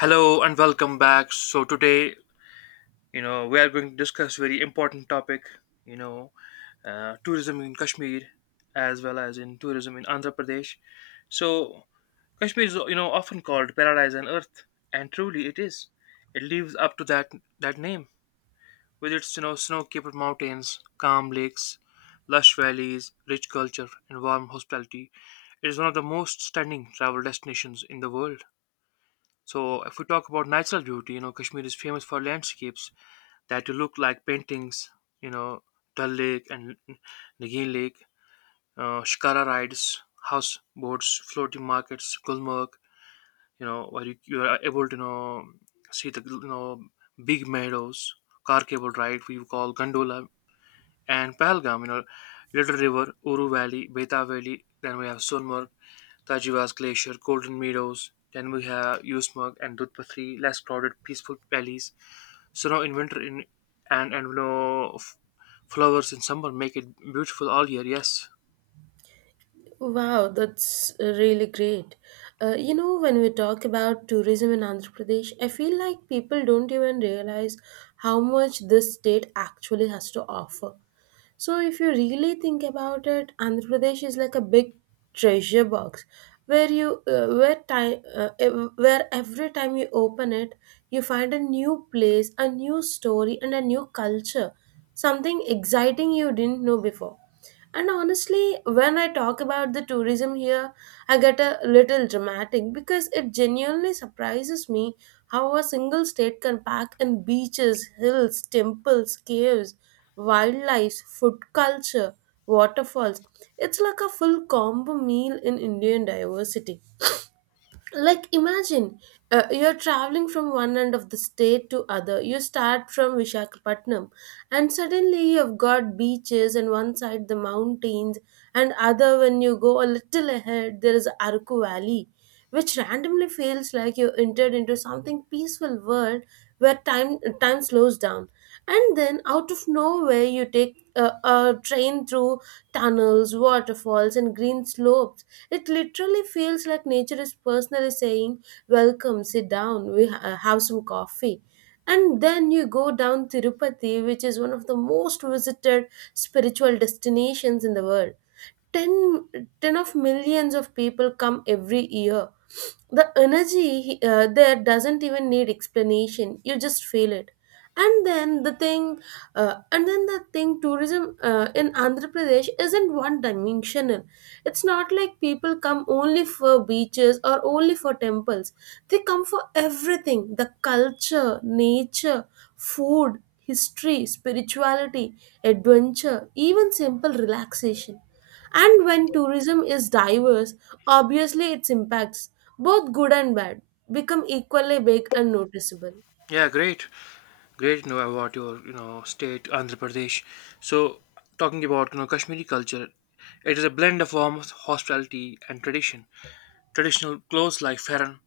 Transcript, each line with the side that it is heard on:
left: Hello and welcome back. So today, we are going to discuss very important topic. You know, tourism in Kashmir, as well as in tourism in Andhra Pradesh. So Kashmir is, often called paradise on earth, and truly it is. It lives up to that name with its, snow-capped mountains, calm lakes, lush valleys, rich culture, and warm hospitality. It is one of the most stunning travel destinations in the world. So if we talk about natural beauty, Kashmir is famous for landscapes that look like paintings, you know, Dal Lake and Nagin Lake, Shikara rides, houseboats, floating markets, Gulmarg, where you are able to see the big meadows, car cable ride, we call gondola, and Pahalgam, Little River, Uru Valley, Beta Valley. Then we have Sonmarg, Tajivas Glacier, Golden Meadows. Then we have Usmug and Dudpatri, less crowded, peaceful valleys. So now in winter, in and you know f- flowers in summer make it beautiful all year. Yes,
right: Wow, that's really great. When we talk about tourism in Andhra Pradesh, I feel like people don't even realize how much this state actually has to offer. So, if you really think about it, Andhra Pradesh is like a big treasure box where you where time ev- where every time you open it, you find a new place, a new story, and a new culture, something exciting you didn't know before. And honestly, when I talk about the tourism here, I get a little dramatic because it genuinely surprises me how a single state can pack in beaches, hills, temples, caves, wildlife, food culture, waterfalls. It's like a full combo meal in Indian diversity, like imagine you're traveling from one end of the state to other. You start from Vishakhapatnam, and suddenly you've got beaches and one side the mountains, and other when you go a little ahead there is Araku Valley, which randomly feels like you entered into something peaceful world where time slows down. And then out of nowhere you take a train through tunnels, waterfalls, and green slopes. It literally feels like nature is personally saying, "Welcome, sit down, have some coffee." And then you go down Tirupati, which is one of the most visited spiritual destinations in the world. Ten of millions of people come every year. The energy there doesn't even need explanation, you just feel it. And then the thing uh, and then the thing, tourism in Andhra Pradesh isn't one dimensional. It's not like people come only for beaches or only for temples, they come for everything: the culture, nature, food, history, spirituality, adventure, even simple relaxation. And when tourism is diverse, obviously its impacts, both good and bad, become equally big and noticeable.
left: yeah, great, great. You know about your state Andhra Pradesh. So talking about Kashmiri culture, it is a blend of warmth, hospitality, and tradition. Traditional clothes like farran.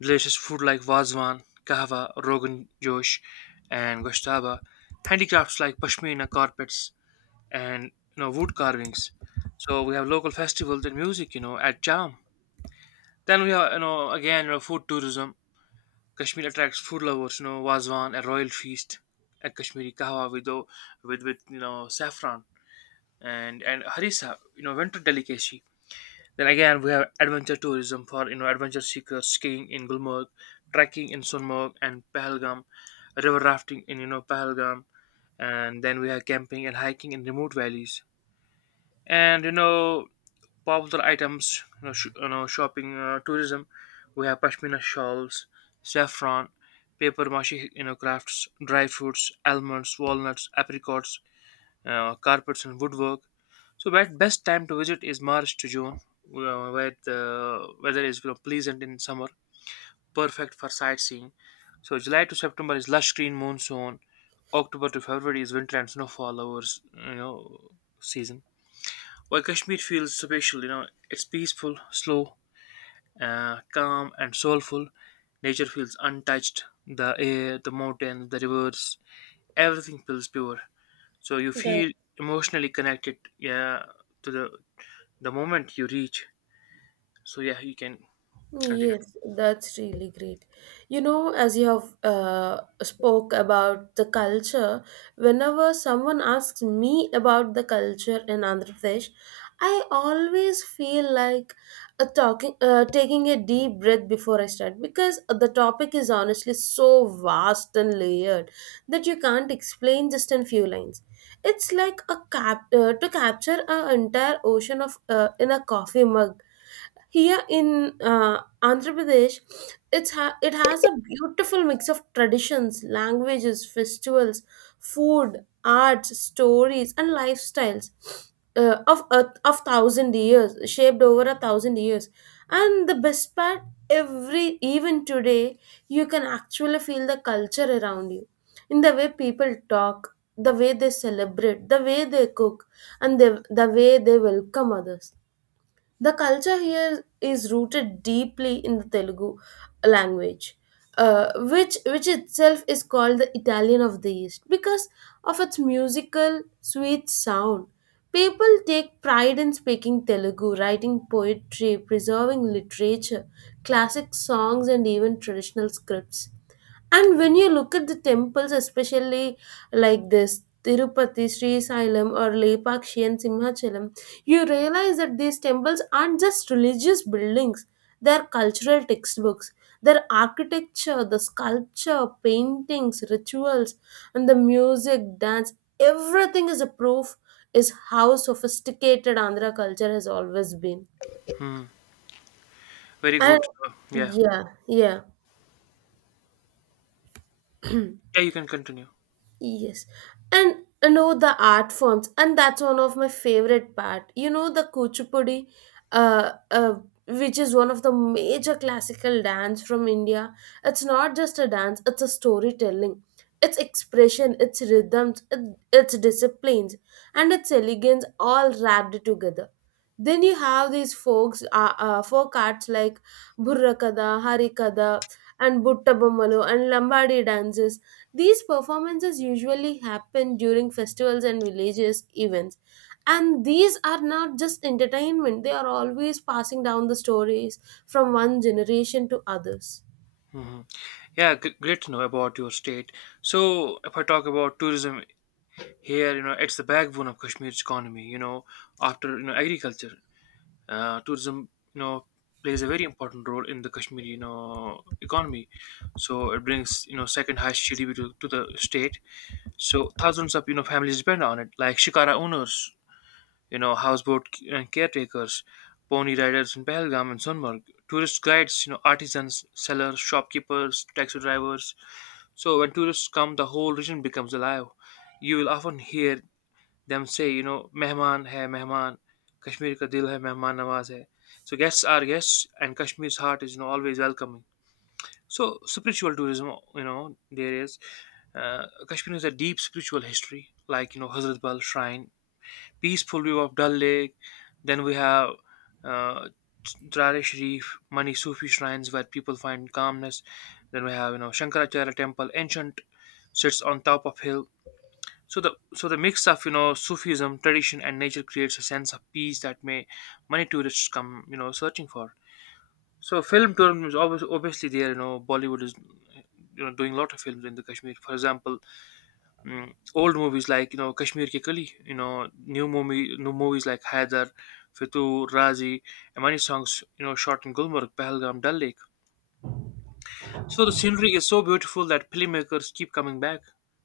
left: Delicious food like Vazwan, Kahwa, Rogan Josh, and Goshtaba. Handicrafts like Pashmina carpets and wood carvings. So we have local festivals and music, at Jam. Then we have, again, food tourism. Kashmir attracts food lovers, wazwan, a royal feast, a Kashmiri kahwa with saffron and harissa, winter delicacy. Then again, we have adventure tourism for adventure seekers, skiing in Gulmarg, trekking in Sunmarg and Pahalgam, river rafting in Pahalgam, and then we have camping and hiking in remote valleys. And popular items, shopping, tourism. We have pashmina shawls, saffron, paper mache crafts, dry fruits, almonds, walnuts, apricots, carpets and woodwork. So best time to visit is March to June, where the weather is pleasant in summer, perfect for sightseeing. So July to September is lush green monsoon. October to February is winter and snowfall hours, season. While Kashmir feels special, it's peaceful, slow, calm, and soulful. Nature feels untouched. The air, the mountains, the rivers, everything feels pure, so you
right: Good.
left: feel emotionally connected, yeah, to the moment you reach. So, yeah, you can continue.
right: Yes, that's really great. You know, as you have spoke about the culture, whenever someone asks me about the culture in Andhra Pradesh, I always feel like taking a deep breath before I start, because the topic is honestly so vast and layered that you can't explain just in few lines. It's like a cap to capture an entire ocean of in a coffee mug. Here in Andhra Pradesh, it has a beautiful mix of traditions, languages, festivals, food, arts, stories, and lifestyles of thousand years, shaped over a thousand years. And the best part, every even today, you can actually feel the culture around you, in the way people talk, the way they celebrate, the way they cook, and the way they welcome others. The culture here is rooted deeply in the Telugu language, uh, which itself is called the Italian of the East because of its musical sweet sound. People take pride in speaking Telugu, writing poetry, preserving literature, classic songs, and even traditional scripts. And when you look at the temples, especially like this Tirupati, Sri Sailam, or Lepakshi and Simhachalam, you realize that these temples aren't just religious buildings, they're cultural textbooks. Their architecture, the sculpture, paintings, rituals, and the music, dance, everything is a proof is how sophisticated Andhra culture has always been.
left: Hmm. Very
right: And
left: good. So, yeah,
right: yeah, yeah.
left: yeah, you can continue.
right: Yes. And you know the art forms, and that's one of my favorite part. You know the kuchipudi, uh, uh, which is one of the major classical dance from India. It's not just a dance; it's a storytelling. Its expression, its rhythms, its disciplines, and its elegance all wrapped together. Then you have these folk arts like Burrakada, Harikada, and Buttabamalu and Lambadi dances. These performances usually happen during festivals and villages events. And these are not just entertainment, they are always passing down the stories from one generation to others.
left: Hmm, yeah, great to know about your state. So if I talk about tourism here, it's the backbone of Kashmir's economy after agriculture. Tourism plays a very important role in the Kashmiri economy. So it brings second highest GDP to the state. So thousands of families depend on it, like shikara owners, houseboat caretakers, pony riders in Pahalgam and Sunmarg, tourist guides, artisans, sellers, shopkeepers, taxi drivers. So when tourists come, the whole region becomes alive. You will often hear them say, mehman hai mehman, Kashmir ka dil hai mehman nawaz hai. So guests are guests, and Kashmir's heart is always welcoming. So spiritual tourism, there is Kashmir has a deep spiritual history, like Hazrat Bal Shrine, peaceful view of Dal Lake. Then we have uh, Trare Sharif, Mani Sufi shrines where people find calmness. Then we have Shankaracharya Temple, ancient, sits on top of hill. So the mix of Sufism, tradition, and nature creates a sense of peace that may many tourists come searching for. So film tourism is always obviously there. Bollywood is doing a lot of films in the Kashmir. For example, old movies like Kashmir Ke Kali, new movies like Haidar, Fitu, Razi, and many songs shot in Gulmarg, Pahalgam, Dal Lake. So the scenery is so beautiful that filmmakers keep coming back.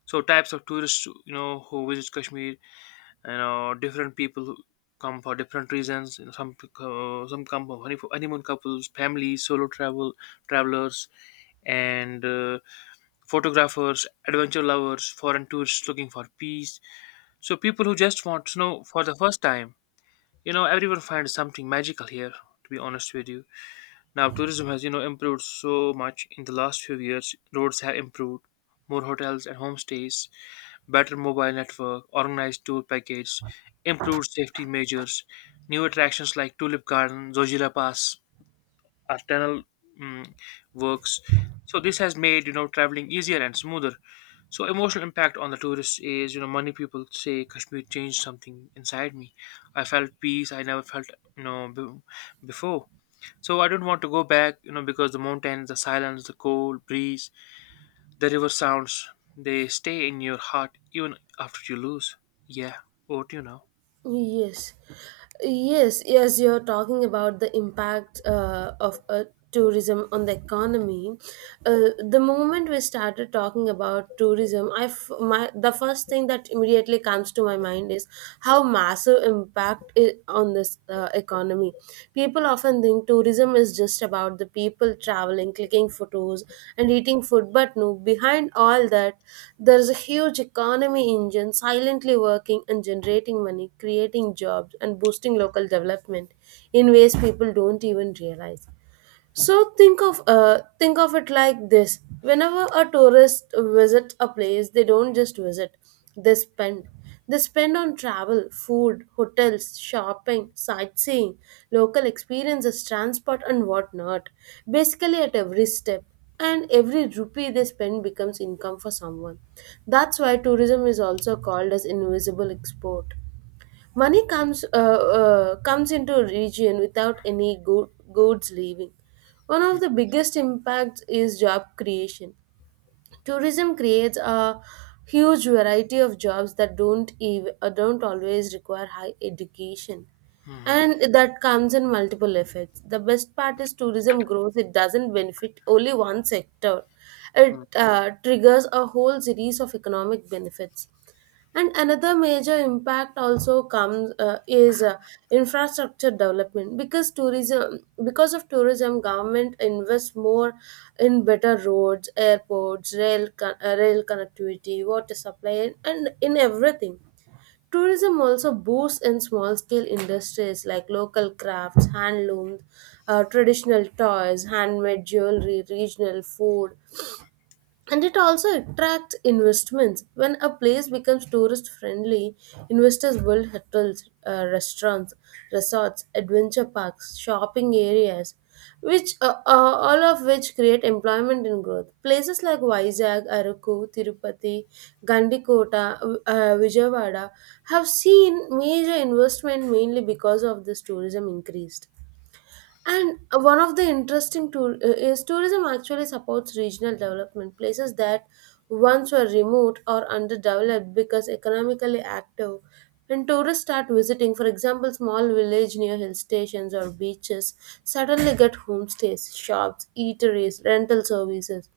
left: So types of tourists who visit Kashmir, different people who come for different reasons. Some come for honeymoon couples, families, solo travelers, and photographers, adventure lovers, foreign tourists looking for peace. So people who just want snow for the first time, everyone finds something magical here. To be honest with you, now tourism has improved so much in the last few years. Roads have improved, more hotels and homestays, better mobile network, organized tour packages, improved safety measures, new attractions like Tulip Garden, Zojira Pass, or tunnel mm, works. So this has made traveling easier and smoother. So emotional impact on the tourists is, many people say Kashmir changed something inside me. I felt peace I never felt, you know, b- before. So I don't want to go back, because the mountains, the silence, the cold breeze, the river sounds, they stay in your heart even after you lose. Yeah, over to you now.
right: Yes, yes. You're talking about the impact of tourism on the economy. The moment we started talking about tourism, my the first thing that immediately comes to my mind is how massive impact it on this economy. People often think tourism is just about the people traveling, clicking photos, and eating food, but no, behind all that, there is a huge economy engine silently working and generating money, creating jobs, and boosting local development in ways people don't even realize. So think of it like this: whenever a tourist visits a place, they don't just visit; they spend. They spend on travel, food, hotels, shopping, sightseeing, local experiences, transport, and whatnot. Basically, at every step and every rupee they spend becomes income for someone. That's why tourism is also called as invisible export. Money comes into a region without any goods leaving. One of the biggest impacts is job creation. Tourism creates a huge variety of jobs that don't always require high education,
left: Hmm.
right: and that comes in multiple effects. The best part is tourism grows; it doesn't benefit only one sector. It triggers a whole series of economic benefits. And another major impact also comes is infrastructure development because tourism because of tourism, government invests more in better roads, airports, rail connectivity, water supply, and in everything. Tourism also boosts in small scale industries like local crafts, handlooms, traditional toys, handmade jewelry, regional food, and it also attracts investments. When a place becomes tourist friendly, investors build hotels, restaurants, resorts, adventure parks, shopping areas, which all of which create employment and growth. Places like Vizag, Araku, Tirupati, Gandikota, Vijayawada have seen major investment mainly because of this tourism increased. And one of the interesting tool is tourism actually supports regional development. Places that once were remote or underdeveloped because economically active. When tourists start visiting, for example, small village near hill stations or beaches, suddenly get homestays, shops, eateries, rental services.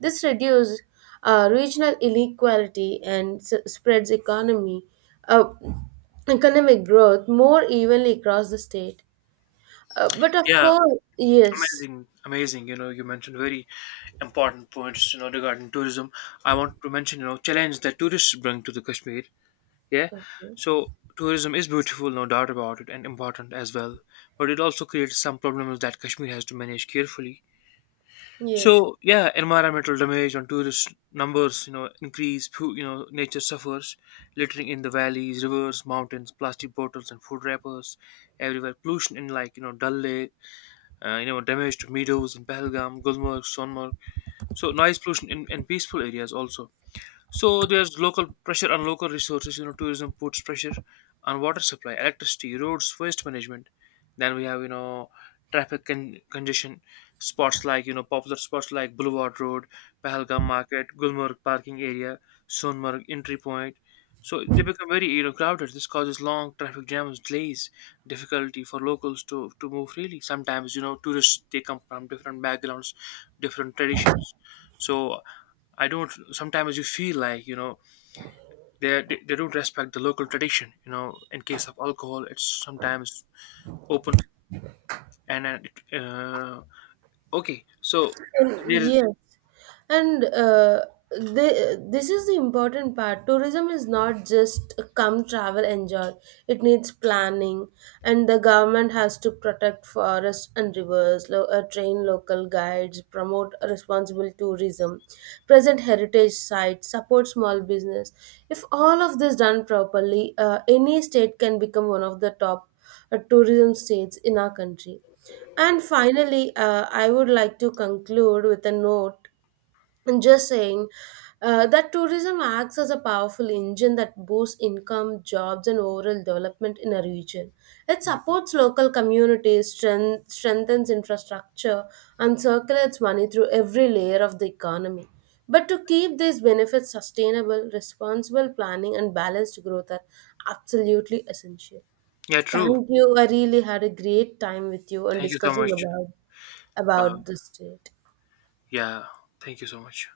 right: This reduces regional inequality and spreads economy, uh, economic growth more evenly across the state. But of
left: Yeah,
right: course, yes.
left: amazing, amazing. You mentioned very important points, regarding tourism. I want to mention, challenge that tourists bring to the Kashmir. Yeah.
right: Okay.
left: So tourism is beautiful, no doubt about it, and important as well, but it also creates some problems that Kashmir has to manage carefully.
right: Yes.
left: So, yeah, environmental damage on tourist numbers increase. Nature suffers. Littering in the valleys, rivers, mountains, plastic bottles and food wrappers everywhere. Pollution in Dal Lake. Damage to meadows in Pahalgam, Gulmarg, Sonmarg. So noise pollution in peaceful areas also. So there's local pressure on local resources. Tourism puts pressure on water supply, electricity, roads, waste management. Then we have traffic congestion. Spots like you know popular spots like Boulevard Road, Pahalgam Market, Gulmarg parking area, Sonmarg entry point. So they become very crowded. This causes long traffic jams, delays, difficulty for locals to move freely. Sometimes tourists they come from different backgrounds, different traditions. So I don't. Sometimes you feel like they don't respect the local tradition. In case of alcohol, it's sometimes open, and then it, okay. So
right: And
left: there is.
right: yes, and this is the important part. Tourism is not just come travel enjoy. It needs planning, and the government has to protect forests and rivers, train local guides, promote responsible tourism, present heritage sites, support small business. If all of this done properly, any state can become one of the top tourism states in our country. And finally, I would like to conclude with a note and just saying that tourism acts as a powerful engine that boosts income, jobs, and overall development in a region. It supports local communities, strengthens infrastructure, and circulates money through every layer of the economy. But to keep these benefits sustainable, responsible planning and balanced growth are absolutely essential.
left: Yeah, true.
right: Thank you. I really had a great time with you and
left: Thank you so
right: discussing
left: much. But
right: about this state.
left: yeah, thank you so much.